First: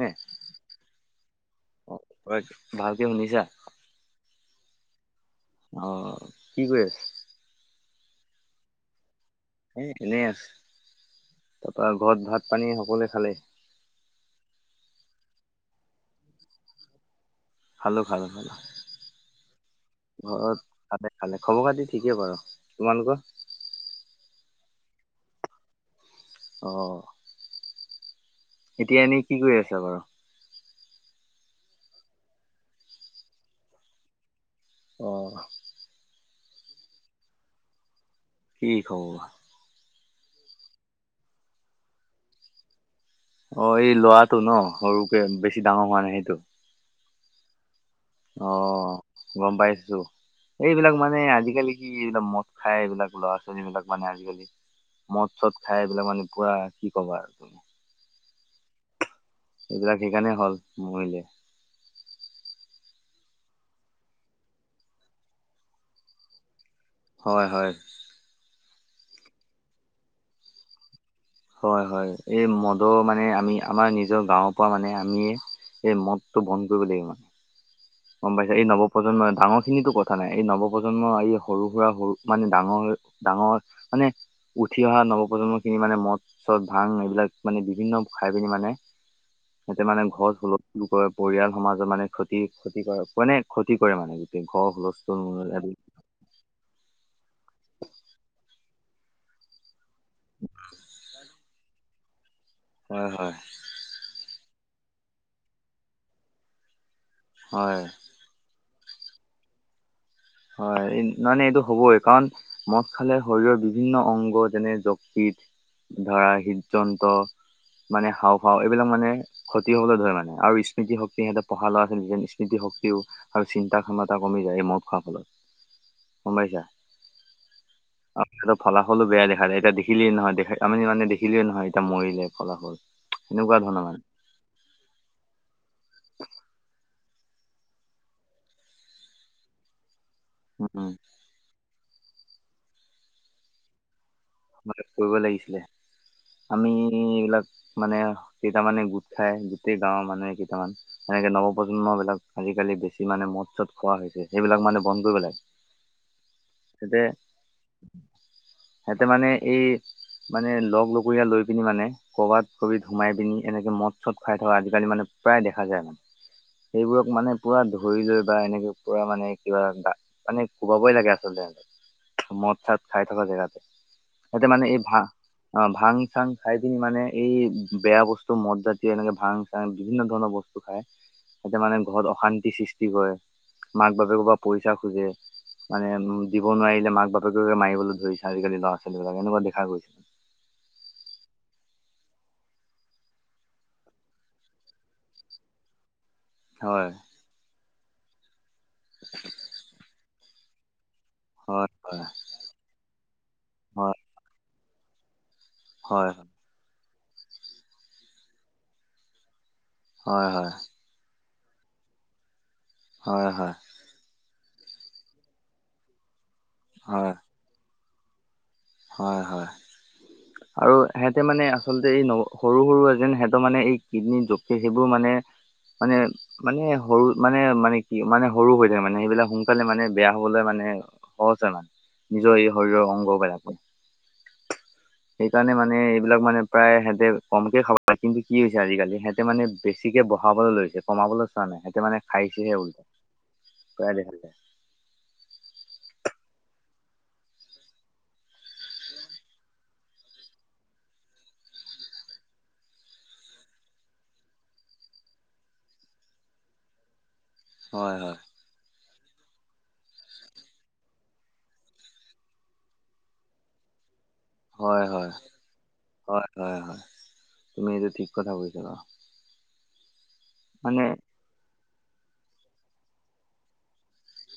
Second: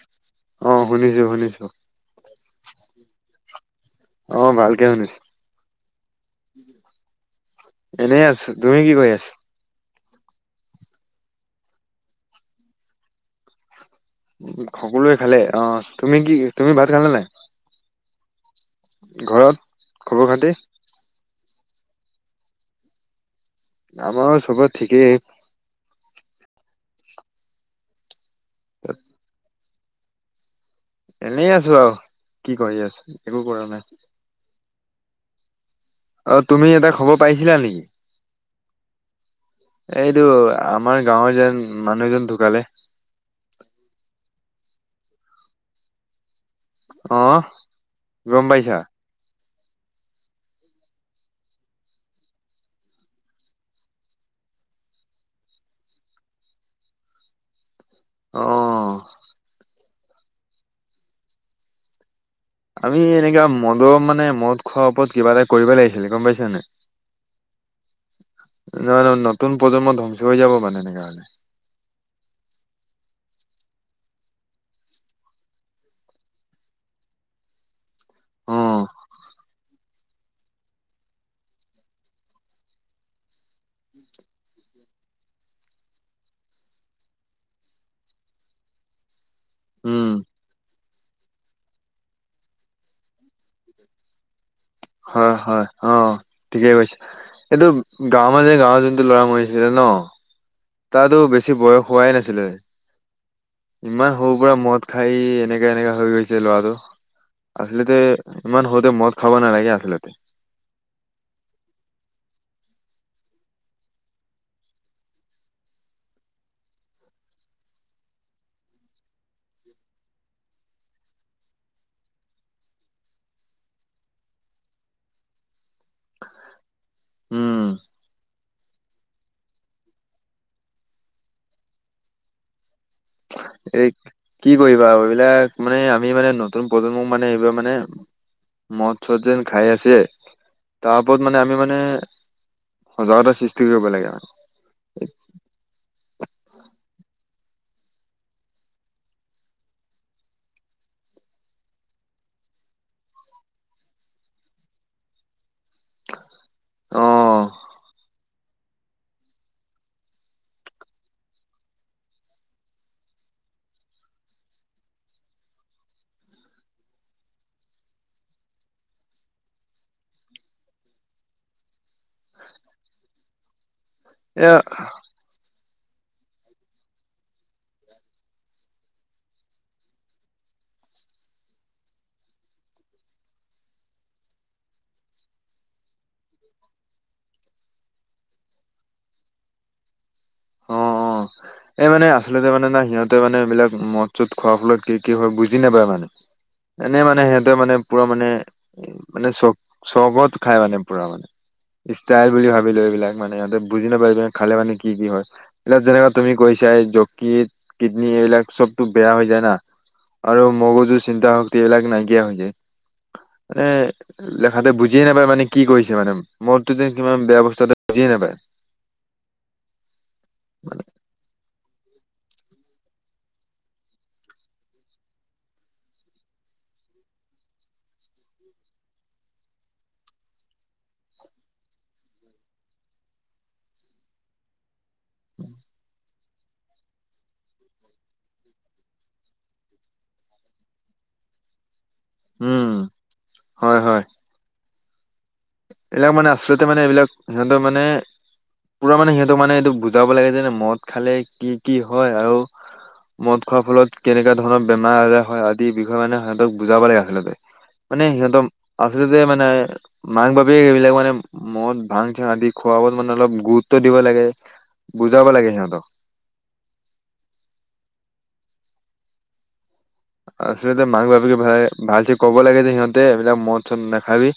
নে অ' শুনিছো শুনিছো। অ তই ভালকে শুনিছা অ' ভালকে শুনিছো। অ' কি কৰি আছে? এনেই আছো তুমি কি কৈ আছ? ই এনে আছো, তাৰ পৰা ঘৰত ভাত পানী সকলোৱে খালে? উম, সকলোৱে খালে, অ' তুমি কি তুমি ভাত খালানে নাই? খালো, খালো, খালো। ঘৰত খবৰ খাতি? ঘৰত খালে খালে, খবৰ খাতি ঠিকেই বাৰু তোমালোকৰ? আমাৰো চবৰে ঠিকেই। অ'। এতিয়া এনেই কি কৰি আছা বাৰু? এনেই আছো আৰু কি কৰি আছো একো কৰা নাই। অ'। অ' তুমি এটা খবৰ পাইছিলা নেকি? কি খবৰ বা? এইটো আমাৰ গাঁৱৰ যেন মানুহ এজন ঢুকালে। অ' এই ল'ৰাটো ন সৰুকে বেছি ডাঙৰ হোৱা নাই সেইটো অ' গম পাইছা অ' গ'ম পাইছো। এইবিলাক মানে আজিকালি কি এইবিলাক মদ খাই এইবিলাক ল'ৰা ছোৱালী বিলাক মানে আজিকালি মদ চদ খাই এইবিলাক মানে পুৰা কি ক'বা আৰু অ' এইবিলাক সেইকাৰণে হ'ল মৰিলে। আমি এনেকুৱা মদৰ মানে মদ খোৱাৰ ওপৰত কিবা এটা কৰিব লাগিছিলে গ'ম পাইছনে নাই। হয়, হয়। নহয় নহয় নতুন প্ৰজন্ম ধ্বংস হৈ যাব মানে এনেকা হ'লে। হয়, হয় এই মদৰ মানে আমি আমাৰ নিজৰ গাঁৱৰ পৰা মানে আমিয়ে এই মদতটো বন্ধ কৰিব লাগিব গ'ম পাইছে, অ এই নৱপ্ৰজন্মই ডাঙৰ খিনিতো কথা থা নাই এই নৱপ্ৰজন্মৰ এই সৰু সুৰা সৰু মানে ডাঙৰ ডাঙৰ মানে উঠি অহা নৱপ্ৰজন্মখিনি মানে মদ চদ ভাং এইবিলাক মানে বিভিন্ন খাই পিনি মানে সিঁহতে মানে উম ঘৰত হুল স্থুল কৰে, পৰিয়াল সমাজৰ মানে ক্ষতি ক্ষতি কৰে মানে ক্ষতি কৰে মানে গোটেই ঘৰ হুলস্থ হয়, হয় অ' ঠিকেই কৈছে। এইটো গাওঁৰ মাজে গাওঁ যোন ল'ৰা মৰিছিলে ন' তাতো বেছি বয়স হোৱাই নাছিলে। হয়, হয়। ইমান সৰু পৰা মদ খাই এনেকা এনেকা হৈ গৈছে ল'ৰাটো হয় আচলতে ইমান সৰুতে মদ খাব নালাগে আছলতে। হয়, নহ, নাই এইটো হ'বই কাৰণ মদ খালে শৰীৰৰ বিভিন্ন অংগ যেনে যকৃত ধৰা হৃদ যন্ত্ৰ মানে হাওফাও এইবিলাক মানে ক্ষতি হ'বলৈ ধৰে মানে আৰু স্মৃতি শক্তি সিহঁতে পঢ়া ল'ৰা আছিল স্মৃতি শক্তিও আৰু চিন্তা ক্ষমতা কমি যায় মদ খোৱাৰ ফলত গম পাইছা। উম ফলাফলটো বেয়া দেখা যায় এয়া দেখিলিয়ে নহয় দেখ আমি মানে দেখিলেইে নহয় এতিয়া মৰিলে ফলাফল সেনেকুৱা ধৰণৰ এই মানে কি কৰিবা আৰু এইবিলাক মানে আমি মানে নতুন প্ৰজন্ম মানে এইবিলাক মানে মদ, চদ যেন খাই আছে। উম, তাৰ ওপৰত মানে আমি মানে সজাগতাৰ সৃষ্টি কৰিব লাগে। ম [unintelligible] কৰিব লাগিছিলে। আমি এইবিলাক মানে কেইটামানে গোট খাই, গোটেই গাঁওৰ মানুহে কেইটামান সেনেকে নৱপ্ৰজন্ম বিলাক আজিকালি বেছি মানে মদ, চদ খোৱা হৈছে সেইবিলাক মানে বন্ধ কৰিব লাগে। অ তেতিয়া তাতে মানে এই মানে লগ লগৰীয়া লৈ পিনি মানে ক'ৰবাত কবি সোমাই পিনি এনেকে মদ চদ খুৱাই থকা আজিকালি মানে প্ৰায় দেখা যায় মানে সেইবোৰক মানে পুৰা ধৰি লৈ বা এনেকে পুৰা মানে কিবা এটা মানে কোবাবই লাগে আচলতে সিহঁতে মদ চদ খাই থকা জেগাতে সিঁহতে এ মানে অ এই ভা অ, ভাং, চাং খাই পিনি মানে এই বেয়া বস্তু মদ জাতীয় এনেকে ভাং, চাং বিভিন্ন ধৰণৰ বস্তু খাই এতিয়া মানে ঘৰত অশান্তি সৃষ্টি কৰে মাক-বাপেকৰ পৰা পইচা খোজে। মানে উ, দিব নোৱাৰিলে মাক-বাপেকে মাৰিবলৈ ধৰিছে আজিকালি ল'ৰা-ছোৱালী বিলাক এনেকুৱা দেখা গৈছে। অ [inaudible] এই মানে আচলতে মানে না সিহঁতে মানে এইবিলাক মদ-চদ খোৱাৰ ফলত কি, কি হয় বুজি নাপায় মানে হয় এনে মানে সিহঁতে মানে পুৰা মানে মানে চ, চৰবত খায় মানে পুৰা মানে হয় ষ্টাইল বুলি ভাবিলো এইবিলাক মানে সিহঁতে বুজি হয় নাপালো খালে মানে কি, কি হয় এইবিলাক যেনেককা হয় তুমি কৈছা যকৃত কিডনী এইবিলাক চবতো বেয়া হৈ যায় না হয় হয় আৰু মগজু চিন্তা শক্তি এইবিলাক নাইকিয়া হৈ যায়। হয়, হয়। মানে লেখাতে বুজিয়ে নাপায় মানে কি কৰিছে মানে মোৰতো যে হয় কিমান বেয়া বস্তু এ বুজিয়ে নাপায়। হয়, হয় আৰু সিহঁতে মানে আচলতে এই ন সৰু, সৰু এ যেন সিহঁতৰ মানে এই কিডনী জে সেইবোৰ মানে, মানে মানে সৰু মানে, মানে কি মানে সৰু হৈ থাকে মানে সেইবিলাক সোনকালে মানে বেয়া হবলৈ মানে সহজে মানে নিজৰ এই শৰীৰৰ অংগবিলাকো সেইকাৰণে মানে এইবিলাক মানে প্ৰায় সিহঁতে কমকে খাব লাগে কিন্তু কি হৈছে আজিকালি সিহতে তে মানেছিকৈ বহাবলৈ লৈছে কমাবলৈ চোৱা নাই সেঁতে মানে খাইছে সে উম উলটা হয় প হয় দে খালতে এইবিলাক মানে আচলতে মানে এইবিলাক সিহঁতৰ মানে পুৰা মানে সিহঁতক মানে এইটো বুজাব লাগে যে মদ খালে কি, কি হয় আৰু মদ খোৱাৰ ফলত কেনেককা ধৰণৰ বেমাৰ, আজাৰ হয় আদিৰ বিষয়ে মানে সিহঁতক বুজাব লাগে আচলতে। হয় মানে হয় সিহঁতম আচলতে মানে মায়েক, বাপেক স, সেইবিলাক মানে মদ ভাং, চাং আদি খোৱ ব মানে অলপ গুৰুত্ব দিব লাগে। হয়, হয়, বুজাব লাগে সিহঁতক হয়, হয়, হয়, তুমি এইটো ঠিক কথা কৈছা। মানে আচলতে মাক বাপেকে ভাল, ভালছে কব লাগে যে সিহঁতে এইবিলাক মদ, চত নাখাবি।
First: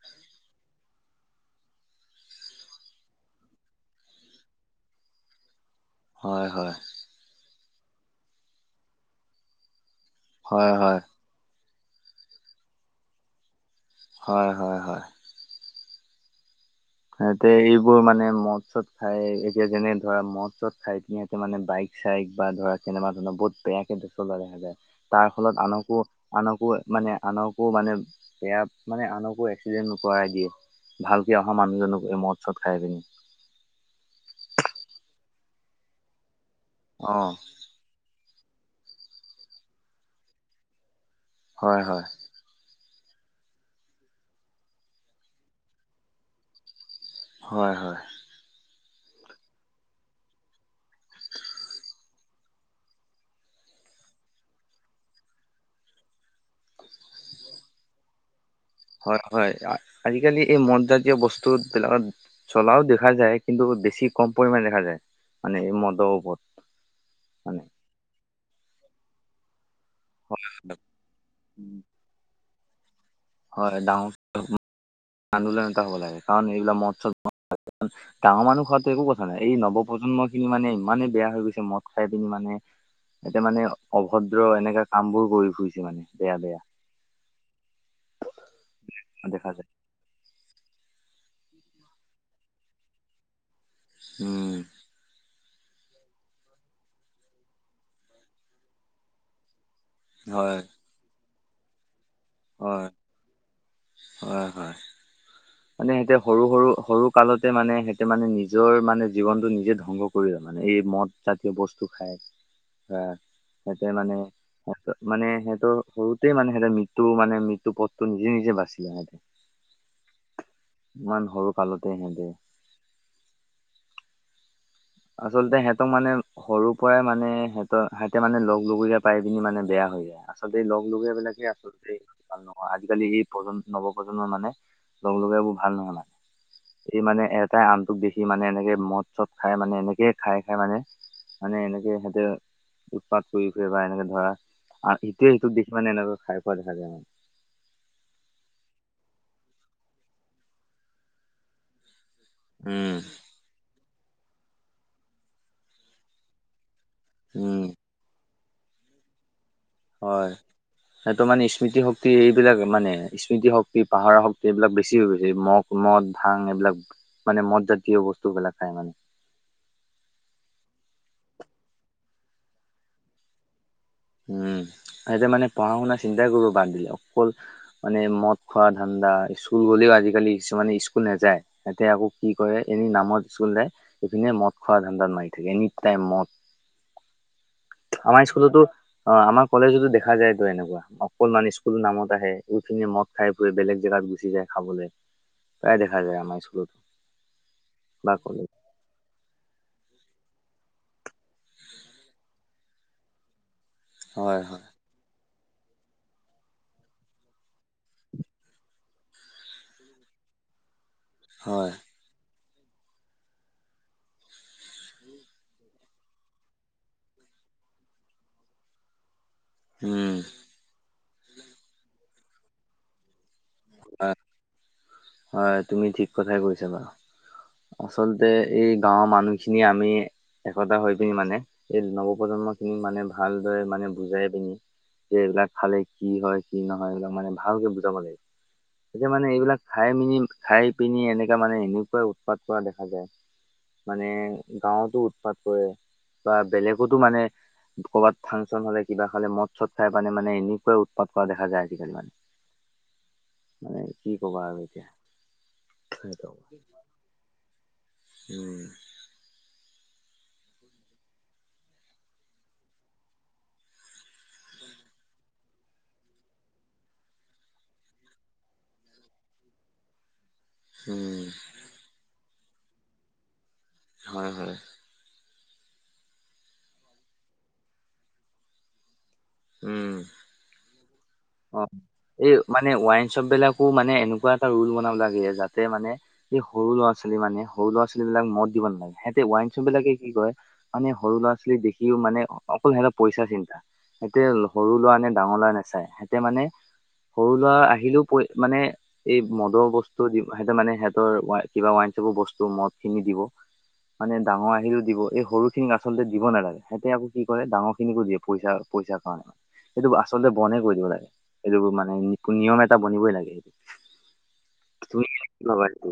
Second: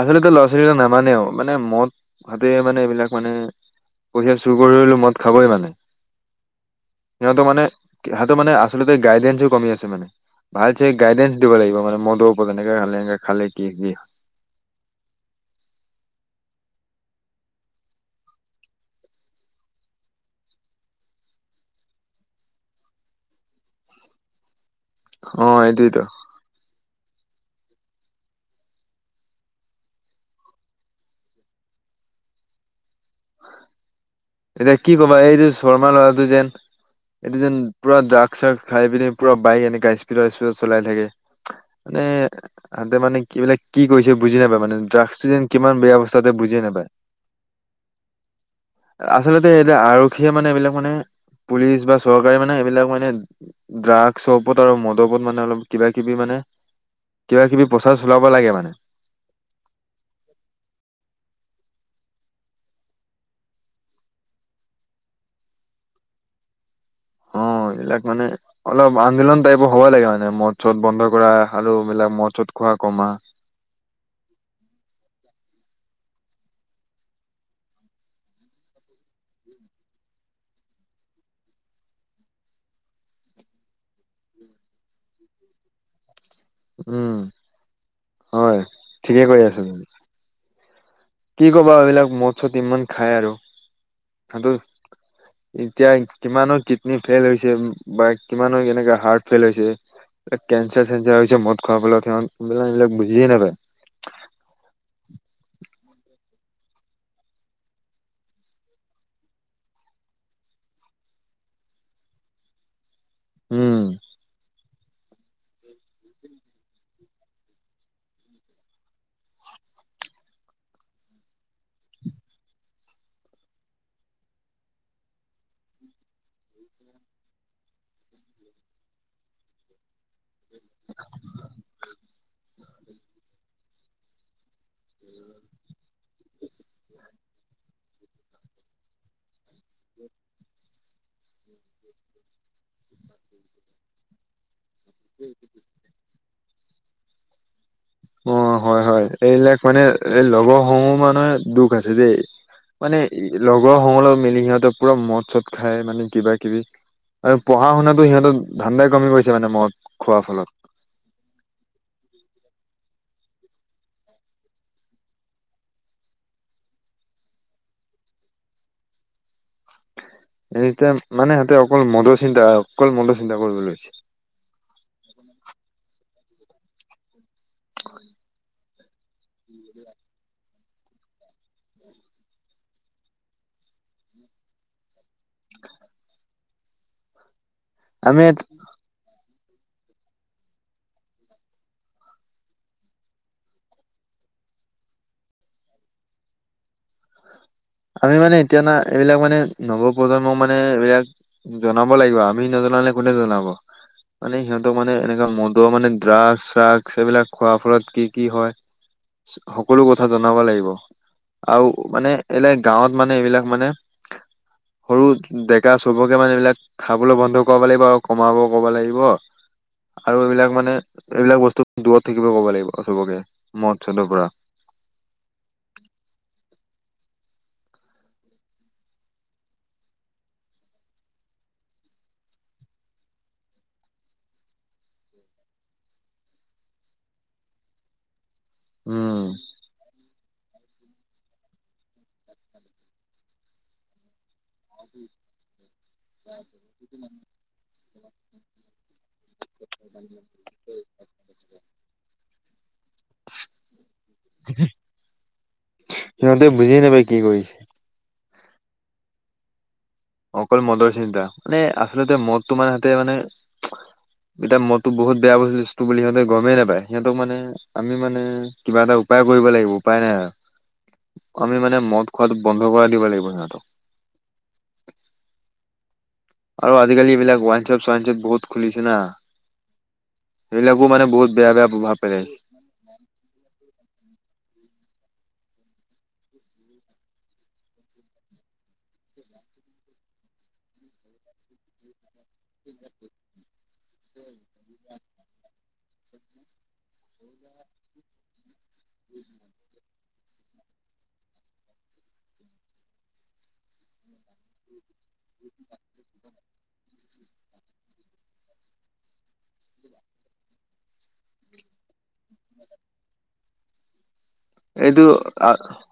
আচলতেটো ল'ৰা-ছোৱালীটো নামানেও মানে মদ হাতে মানে এইবিলাক মানে পঢঠিয়া চুৰ কৰিলো মদ খাবই মানে। হয় হয় সিহঁতৰ মানে সহত মানে আচলতে গাইডেঞ্চো কমি আছে মানে ভাল হয় চ হয় গাইডেন্ঞ্চ দিব লাগিব মানে মদৰ ওপৰত কেনেকে খালে এনেকে খালে কি হয় হয় হয় সহতে এইবোৰ মানে মৎ চত খাই এতিয়া যেনে ধৰা মৎ চত খাই মানে বাইক চাইক বা ধৰা কেনেবা ধৰণৰ বহুত বেয়াকে চলোৱা দেখা যায় তাৰ অ ফলত আনকো এইটোয়েতো আনকো মানে আনকো মানে বেয়া মানে আনকো এক্সিডেণ্ট কৰাই দিয়ে ভালকে অহা মানুহজনক এই মদ চদ খাই পিনি এতিয়া কি কবা এইটো শৰ্মা ল'ৰাটো যেন অ', এইটো যেন পুৰা ড্ৰাগ চাগ খাই পিনি পুৰা বাইক এনেকাা স্পিডৰ স্পিডত চলাই থাকে হয় মানে হয় তহতোনে এইবিলাক কি কৰিছে বুজি নাপায় মানে ড্ৰাগছটো যেন কিমান বেয়া অৱস্থা তাতে বুজিয় নাপায় হয় হয় আচলতে এইতিয়া আৰক্ষীয়ে মানে এইবিলাক মানে পুলিচ বা চৰকাৰে মানে এইবিলাক মানে ড্ৰাগছৰ ওপৰত আৰু মদত মানে অলপ কিবা কিবি মানে কিবা কিবি প্ৰচাৰ চলাব লাগে মানে হয় হয় আজিকালি এই মদ জাতীয় বস্তু বিলাকত চলাও দেখা যায় কিন্তু বেছি কম পৰিমামানে দেখা যায় মানে এই মদৰ ওপৰত অ মানে। এইবিলাক মানে অলপ আন্দোলন টাইপৰ হ'ব লাগে মানে মানে ম চত বন্ধ কৰা আলু বিলাক ম চত খোৱা কমা হয় ডাঙ আন্দোলন এটা হব লাগে কাৰণ এইগিলা মৎস ডাঙৰ মানুহ খোৱাাতো একো কথা নাই এই নৱপ্ৰন্ম খিনি মানে ইমানেই বেয়া হৈ গৈছে মদ খাই পিনি মানে এয়া মানে অভদ্ৰ এনেকা কাম বোৰ কৰি ফুৰিছে মানে বেয়া বেয়া উম হয় ঠিকে কৰি দেখা আছেি যায় কি ক'বা এইবলাক মদ চ ইমান খাই আৰু সহত উম এতিয়া কিমানো কিডনী ফেইল হৈছে বা কিমানো কেনেকে হাৰ্ট ফেইল হৈছে হয় কেঞ্চাৰ চেঞ্চাৰ মদ খৰা হয় হল বুজিে নাপাই হয় হয় মানে সিহঁতে সৰু সৰু সৰু কালতে মানে সিহঁতে মানে নিজৰ মানে জীৱনটো নিজে ধ্বংস কৰি লয় মানে এই মদ জাতীয় বস্তু খায় হ উম সিহতে মানে সহ মানে সিহত সৰুতে মানে সিহঁতে ম মানে মৃত্যুত্ৰ নিজে নিজে বাচি যা সতে ইমান সৰু কালতে হেতে আচলতে সিহঁতক মানে সৰু পৰাই মানে সিহঁত সিহঁতে মানে লগে পাই পিনি মানে বেয়া হৈ যায় আচলতে লগ লগেবিলাকে আচলতে ভাল নহয় আজিকালি এই প্ৰন্ নৱপ্ৰজন্মৰ মানে লগ লগেবোৰ ভাল নহানাই এই মানে এটাই আনটোক দেখি মানে এনেকে মদ চদ খাই মানে এনেকে খাই খাই মানে মানে এনেকে সিহঁতে উৎপাত কৰি ফুৰে বা এনেকে ধৰা আৰু ইেইটোৱে সেইটোোক দেখ মান এনেকৈ খাই পোৱা দেখা যায় মানে অ হয় হয় এইবিলাক মানে এই লগৰ সমহ মানহে দুখ আছে দেই উম মানে লগৰ সহ মিলি সিহঁতে পুৰা মদ চদ খায় মানে কিবা কিবি আৰু উম পঢ়া শুনাতো সিহঁতৰ ধানণ্দাই কমি গৈছে মানে মৰত হয় সেইটো মানে স্মৃতি শক্তি এইবিলাক মানে স্মৃতি শক্তি পাহাৰ শক্তি এইবিলাক বেছি হৈ গৈছে মহ মদ ভাং এইবিলাক মানে মদ জাতীয় বস্তুবিলাক খাই মানে এনেতে মানে সিহঁতে অকল মদৰ চিন্তা অকল মদৰ চিন্তা কৰিবলৈ লৈছে উম সিহতে মানে পঢ়া শুনা চিন্তা কৰো বাদ দিলে অকল মানে মদ খোৱা ধ্া স্কুল গ'লেও আজিকালি কিছুমানে স্কুল নাযায় তহঁতে আকৌ কি কৰে এনে নামত স্কুল যায় সপিনে মদ খোৱা ধানদাত মাৰি থাকে এনি টাইম মদ আমি আমাৰ এটা স্কুলতো অ আমাৰ কলেজতো দেখা যায় তো এনেকুৱা অকনমান স্কুলো নামত আহে এইখিনে মত, খাই পুৰে বেলেগ জেগাত গুচি যায় খাবলৈ। প্ৰায় দেখা যায় আমাৰ ইস্কুলত। আমি মানে এতিয়া না, এইবিলাক মানে নৱপ্ৰজন্ম মানে এইবিলাক জনাব লাগিব। আমি নজনালে কোনে জনাব? মানে হয় হয় সিহঁতক মানে এনেকুৱা মনটো মানে ড্ৰাগছ চ্ৰাগ এইবিলাক খোৱাৰ ফলত কি কি হয় সকলো কথা জনাব লাগিব হয় আৰু মানে এ বিলাক গাঁৱত মানে, এইবিলাক মানে সৰু ডেকা চবকে মানে এইবিলাক খাবলৈ বন্ধ কৰিব লাগিব আৰু কমাব কব লাগিব। উম আৰু এইবিলাক মানে, এইবিলাক বস্তু দূৰত থাকিব ক'ব লাগিব। চবকে মদ- চদৰ হয় পৰা হয় তুমি ঠিক কথাই কৈছা বাৰু, আচলতে, এই গাঁৱৰ মানুহখিনি আমি একতা হৈ পিনি মানে এই নৱপ্ৰজন্ম খিনিক মানে, ভালদৰে মানে বুজাই পিনি যে এইবিলাক খালে কি হয়, কি নহয়, এইবিলাক মানে ভালকে বুজাব লাগে। তেতিয়া উম মানে এইবিলাক খাই মিনি, খাই পিনি, এনেকা মানে এনেকুৱাই উৎপাত কৰা দেখা যায়। মানে গাঁৱতো উৎপাত কৰে বা বেলেগতো মানে কবাত ফাংচন হ'লে কিবা খালে মদ চদ খাই পানে মানে, এনেকোৱাই উৎপাত কৰা দেখা যায় আজিকালি মানে মানে কি ক'বা আৰু এতিয়া সেইটো। সিহঁতে বুজিয়ে নাপায় কি কৰিছে উম অকল মদৰ চিন্তা, মানে আচলতে মদটো মানে সিহঁতে মানে এতিয়া মদটো বহুত বেয়া বস্তু হৈছে টো বুলি সিহঁতে গমেই নাপায় সিহঁতক মানে আমি মানে কিবা এটা উপায় কৰিব লাগিব উপায় নাই আৰু উম, আমি মানে মদ খোৱাটো বন্ধ কৰা দিব লাগিব সিহঁতক। হয় হয়। আৰু আজিকালি এইবিলাক ৱাইনচপ- ছোৱাইন চপ বহুত খুলিছে না। উম। সেইবিলাকো মানে বহুত বেয়া অ, বেয়া প্ৰভাৱ এই পেলাইছে মানে ৱাইন শ্বপ বিলাকো মানে এনেকুৱা এটা ৰোল বনাব লাগে, যাতে মানে এই সৰু ল'ৰা ছোৱালী মানে সৰু ল'ৰা ছোৱালী বিলাক মদ দিব নালাগে সিহঁতে ৱাইনছপ বিলাকে কি কয়, মানে সৰু ল'ৰা ছোৱালীক দেখিও মানে অকল সিহত পইচা চিন্তা। সিহঁতে সৰু ল'ৰা নে, ডাঙৰ ল'ৰা নাচায়, সিহঁতে মানে সৰু ল'ৰা আহিলেও প মানে এই মদৰ বস্তু সিহঁতে মানে, সিহঁতৰ কিবা ৱাইন চপৰ বস্তু মদ খিনি দিব। মানে ডাঙৰ আহিলেও দিব এই সৰু খিনিক আচলতে দিব নালাগে সেহঁতে আকৌ কি কৰে ডাঙৰ খিনিকো দিয়ে পইচা পইচাৰ কাৰণে, সেইটো আচলতে বনে কৰি দিব লাগে। সেইটোৰ মানে, নিয়ম এটা বনিবই লাগে। এইটো তুমি কি আ ভাবা এইটো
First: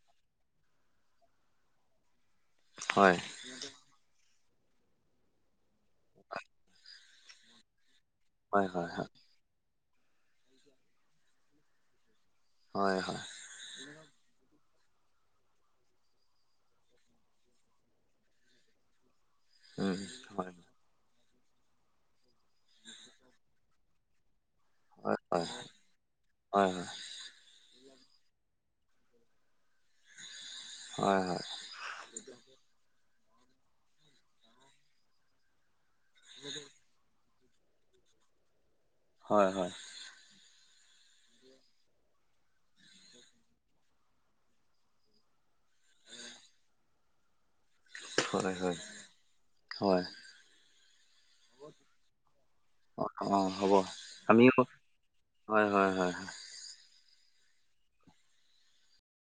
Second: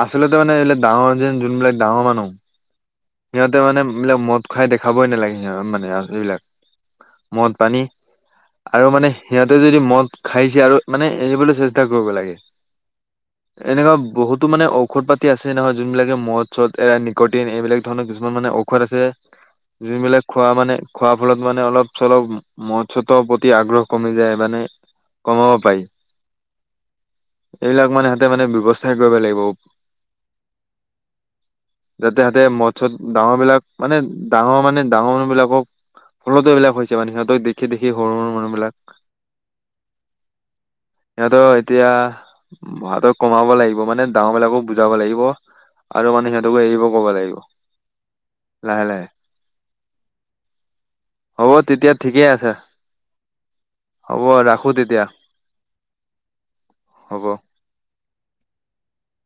আচলতে মানে এই ডাঙৰ যেন যোনবিলাক ডাঙৰ মানুহ, হয়। সিহঁতে মানে এইবিলাক মদ খাই দেখাবই নালাগে সিহঁতক মানে [unintelligible] মদ পানী হয় আৰু মানে সিহঁতে যদি মদ খাইছে আৰু মানে এৰিবলৈ চেষ্টা কৰিব লাগে। হয়- হয়। এনেকুৱা বহুতো মানে ঔষধ পাতি আছে নহয় যোনবিলাকে মদ চদ এৰাই নিকটিন এইবিলাক ধৰণৰ কিছুমান মানে ঔষধ আছে। যোনবিলাক খোৱা মানে খোৱাৰ ফলত মানে অলপ চলপ মদ চদৰ প্ৰতি আগ্ৰহ, কমি যায় মানে। হয়- হয়- কমাব পাৰি হয়- হয়। এইবিলাক মানে সিহঁতে মানে ব্যৱস্থাই কৰিব লাগিব। হয় হয় যাতে সহতে মদ- চদ ডাঙৰ বিলাক মানে ডাঙৰ মানে ডাঙৰ মানুহ বিলাকক, ফলতো এইবিলাক হৈছে মানে সিহতক দেখি, দেখি সৰু, সৰু মানুহবিলাক হয়, হয়, [inaudible] এতিয়া ভৰা়টো কমাব লাগিব মানে ডাঙৰবলাকো বুজাব লাগিব। আৰু মানে সিহঁতকো এৰিব কব লাগিব। হয়, হয়, লাহে লাহে হয়, হ'ব তেতিয়া ঠিকেই আছে। অ, অ, হ'ব হ'ব আমিও ৰাখো তেতিয়া হয়, হয়, হয়, হয়। হব।